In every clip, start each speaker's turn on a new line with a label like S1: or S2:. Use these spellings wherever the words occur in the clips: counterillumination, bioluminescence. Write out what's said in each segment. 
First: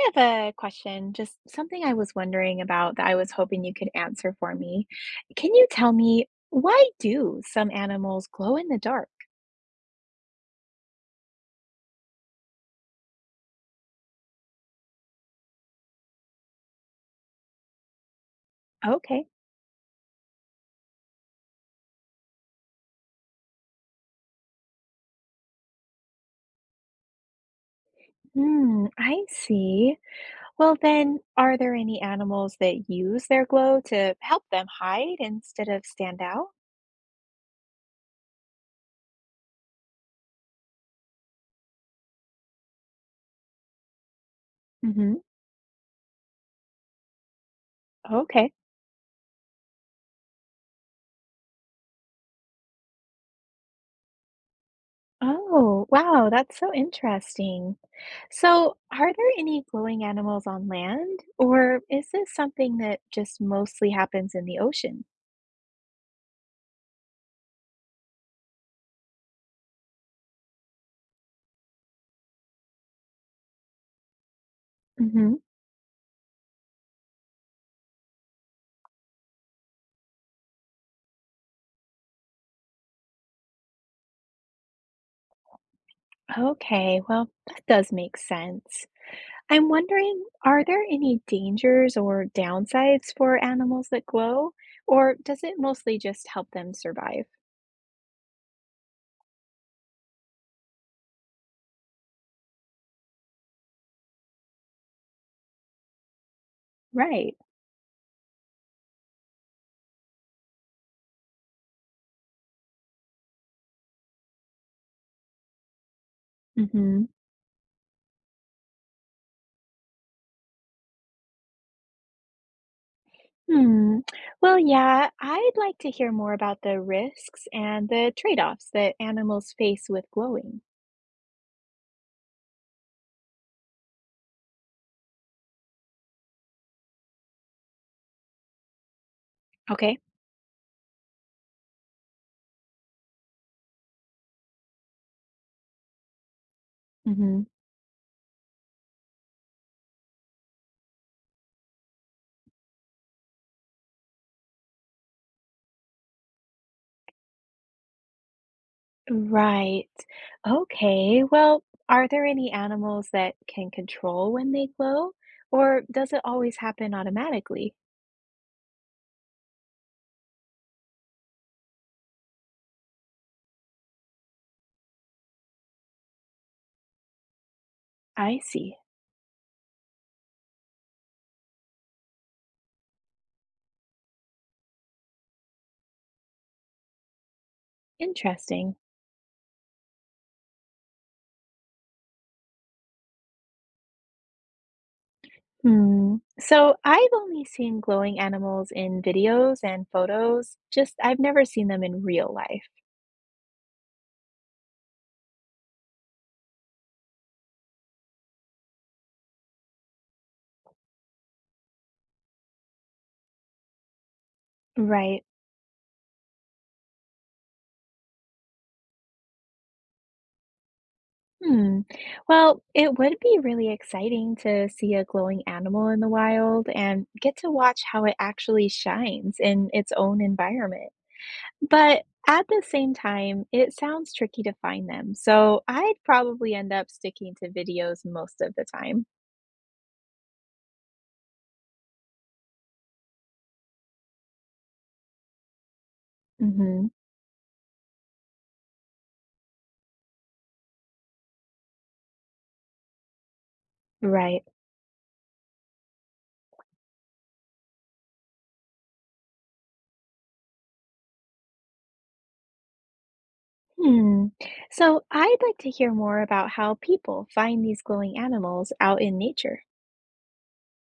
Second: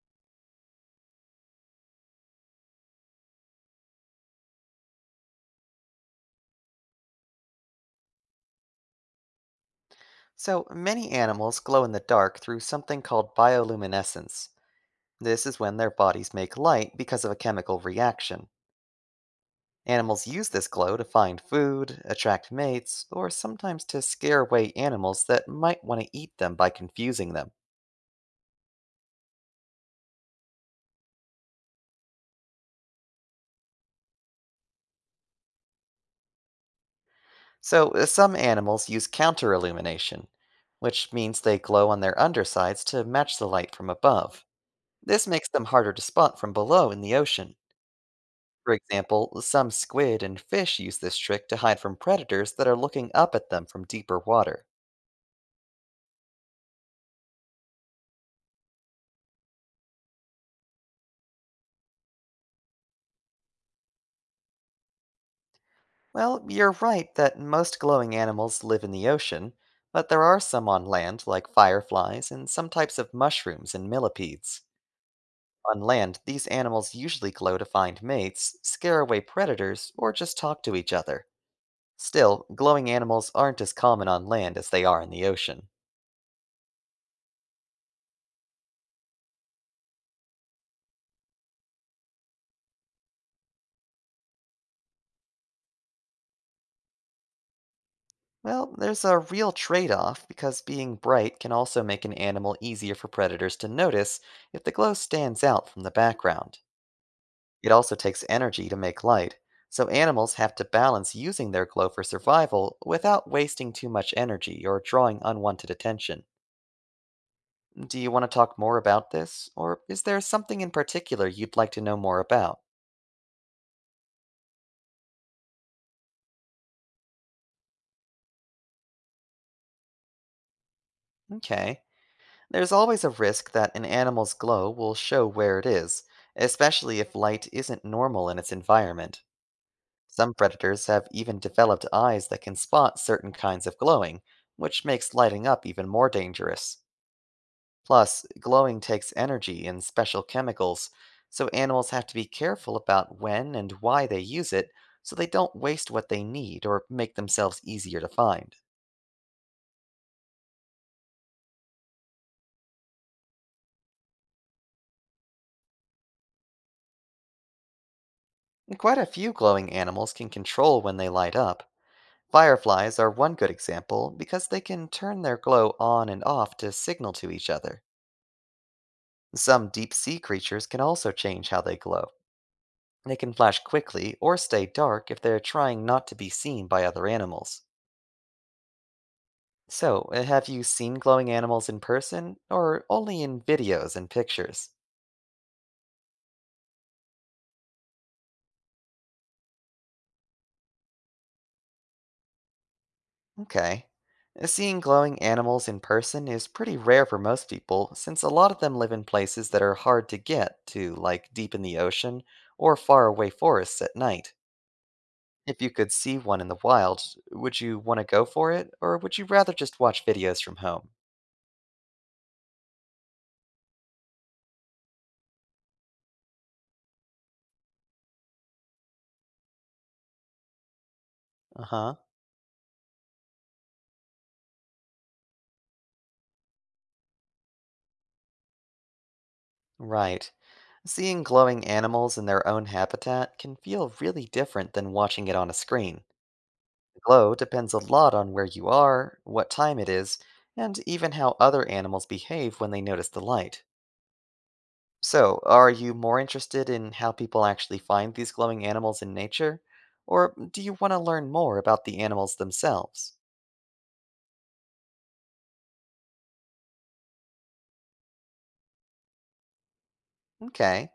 S1: I have a question, just something I was wondering about that I was hoping you could answer for me. Can you tell me why do some animals glow in the dark?
S2: So, many animals glow in the dark through something called bioluminescence. This is when their bodies make light because of a chemical reaction.
S1: Okay.
S2: Animals use this glow to find food, attract mates, or sometimes to scare away animals that might want to eat them by confusing them.
S1: Hmm, I see. Well, then, are there any animals that use their glow to help them hide instead of stand out?
S2: So, some animals use counterillumination, which means they glow on their undersides to match the light from above.
S1: Mm-hmm.
S2: This makes them harder to spot from below in the ocean.
S1: Okay.
S2: For example, some squid and fish use this trick to hide from predators that are looking up at them from deeper water.
S1: Oh, wow, that's so interesting. So, are there any glowing animals on land, or is this something that just mostly happens in the ocean?
S2: Well, you're right that most glowing animals live in the ocean, but there are some on land, like fireflies and some types of mushrooms and millipedes.
S1: Mm-hmm.
S2: On land, these animals usually glow to find mates, scare away predators, or just talk to each other. Still, glowing animals aren't as common on land as they are in the ocean.
S1: Okay, well, that does make sense. I'm wondering, are there any dangers or downsides for animals that glow, or does it mostly just help them survive?
S2: Well, there's a real trade off because being bright can also make an animal easier for predators to notice if the glow stands out from the background.
S1: Right.
S2: It also takes energy to make light, so animals have to balance using their glow for survival without wasting too much energy or drawing unwanted attention.
S1: Mm-hmm.
S2: Do you want to talk more about this, or is there something in particular you'd like to know more about?
S1: Hmm. Well, yeah, I'd like to hear more about the risks and the trade-offs that animals face with glowing.
S2: Okay. There's always a risk that an animal's glow will show where it is, especially if light isn't normal in its environment.
S1: Okay.
S2: Some predators have even developed eyes that can spot certain kinds of glowing, which makes lighting up even more dangerous.
S1: Mm-hmm.
S2: Plus, glowing takes energy and special chemicals, so animals have to be careful about when and why they use it so they don't waste what they need or make themselves easier to find.
S1: Right. Okay. Well, are there any animals that can control when they glow, or does it always happen automatically?
S2: And Quite a few glowing animals can control when they light up. Fireflies are one good example because they can turn their glow on and off to signal to each other.
S1: I see.
S2: Some deep sea creatures can also change how they glow. They can flash quickly or stay dark if they're trying not to be seen by other animals.
S1: Interesting.
S2: So, have you seen glowing animals in person or only in videos and pictures?
S1: Hmm. So I've only seen glowing animals in videos and photos, just I've never seen them in real life.
S2: Okay. Seeing glowing animals in person is pretty rare for most people since a lot of them live in places that are hard to get to, like deep in the ocean or far away forests at night.
S1: Right.
S2: If you could see one in the wild, would you want to go for it or would you rather just watch videos from home?
S1: Hmm. Well, it would be really exciting to see a glowing animal in the wild and get to watch how it actually shines in its own environment.
S2: Uh huh.
S1: But at the same time, it sounds tricky to find them, so I'd probably end up sticking to videos most of the time.
S2: Right. Seeing glowing animals in their own habitat can feel really different than watching it on a screen.
S1: Hmm.
S2: Glow depends a lot on where you are, what time it is, and even how other animals behave when they notice the light.
S1: Right.
S2: So, are you more interested in how people actually find these glowing animals in nature? Or do you want to learn more about the animals themselves?
S1: Hmm. So I'd like to hear more about how people find these glowing animals out in nature.
S2: Okay.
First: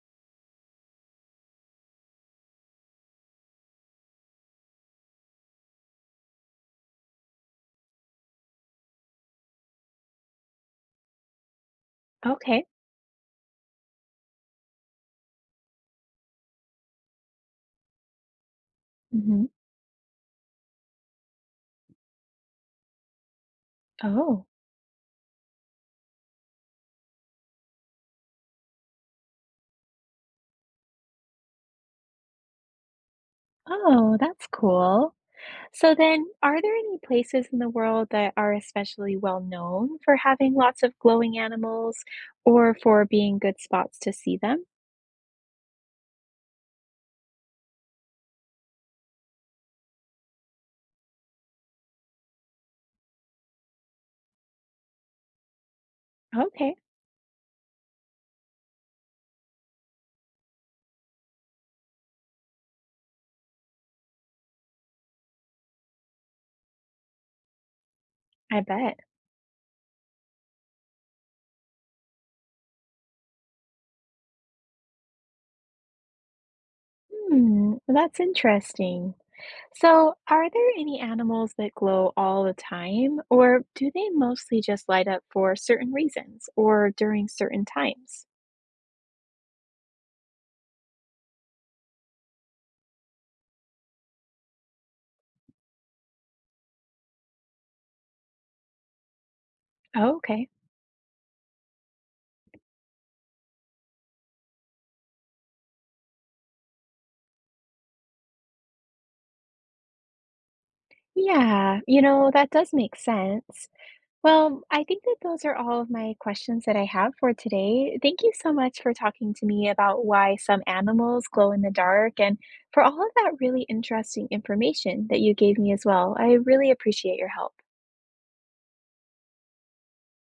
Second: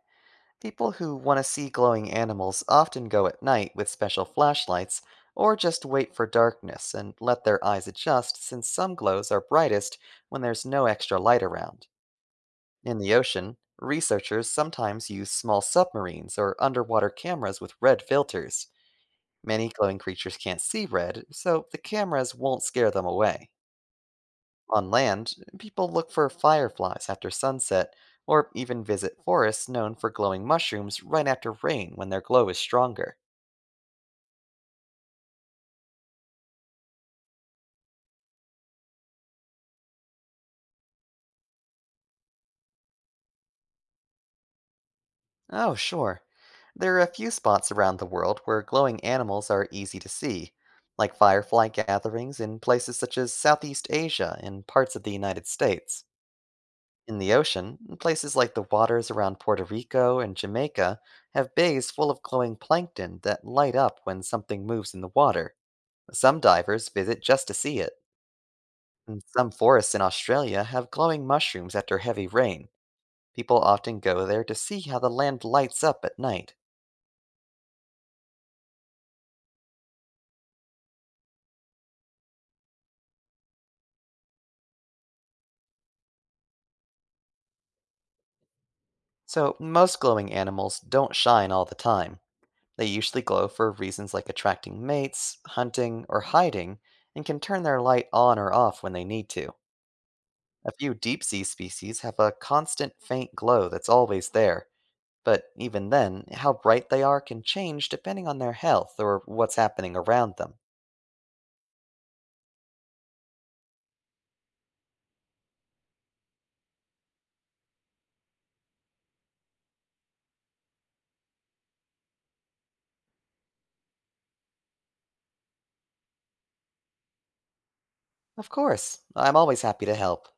S2: People who want to see glowing animals often go at night with special flashlights or just wait for darkness and let their eyes adjust since some glows are brightest when there's no extra light around.
S1: Okay.
S2: In the ocean, researchers sometimes use small submarines or underwater cameras with red filters.
S1: Hmm.
S2: Many glowing creatures can't see red, so the cameras won't scare them away.
S1: Oh,
S2: On land, people look for fireflies after sunset, or even visit forests known for glowing mushrooms right after rain when their glow is stronger.
S1: oh, that's cool. So then, are there any places in the world that are especially well known for having lots of glowing animals or for being good spots to see them?
S2: Oh, sure. There are a few spots around the world where glowing animals are easy to see, like firefly gatherings in places such as Southeast Asia and parts of the United States.
S1: Okay,
S2: In the ocean, places like the waters around Puerto Rico and Jamaica have bays full of glowing plankton that light up when something moves in the water. Some divers visit just to see it,
S1: I bet.
S2: and some forests in Australia have glowing mushrooms after heavy rain. People often go there to see how the land lights up at night.
S1: Hmm, that's interesting. So, are there any animals that glow all the time, or do they mostly just light up for certain reasons or during certain times?
S2: So, most glowing animals don't shine all the time. They usually glow for reasons like attracting mates, hunting, or hiding, and can turn their light on or off when they need to.
S1: Oh, okay.
S2: A few deep sea species have a constant faint glow that's always there, but even then, how bright they are can change depending on their health or what's happening around them.
S1: Yeah, you know, that does make sense. Well, I think that those are all of my questions that I have for today. Thank you so much for talking to me about why some animals glow in the dark and for all of that really interesting information that you gave me as well. I really appreciate your help.
S2: Of course. I'm always happy to help.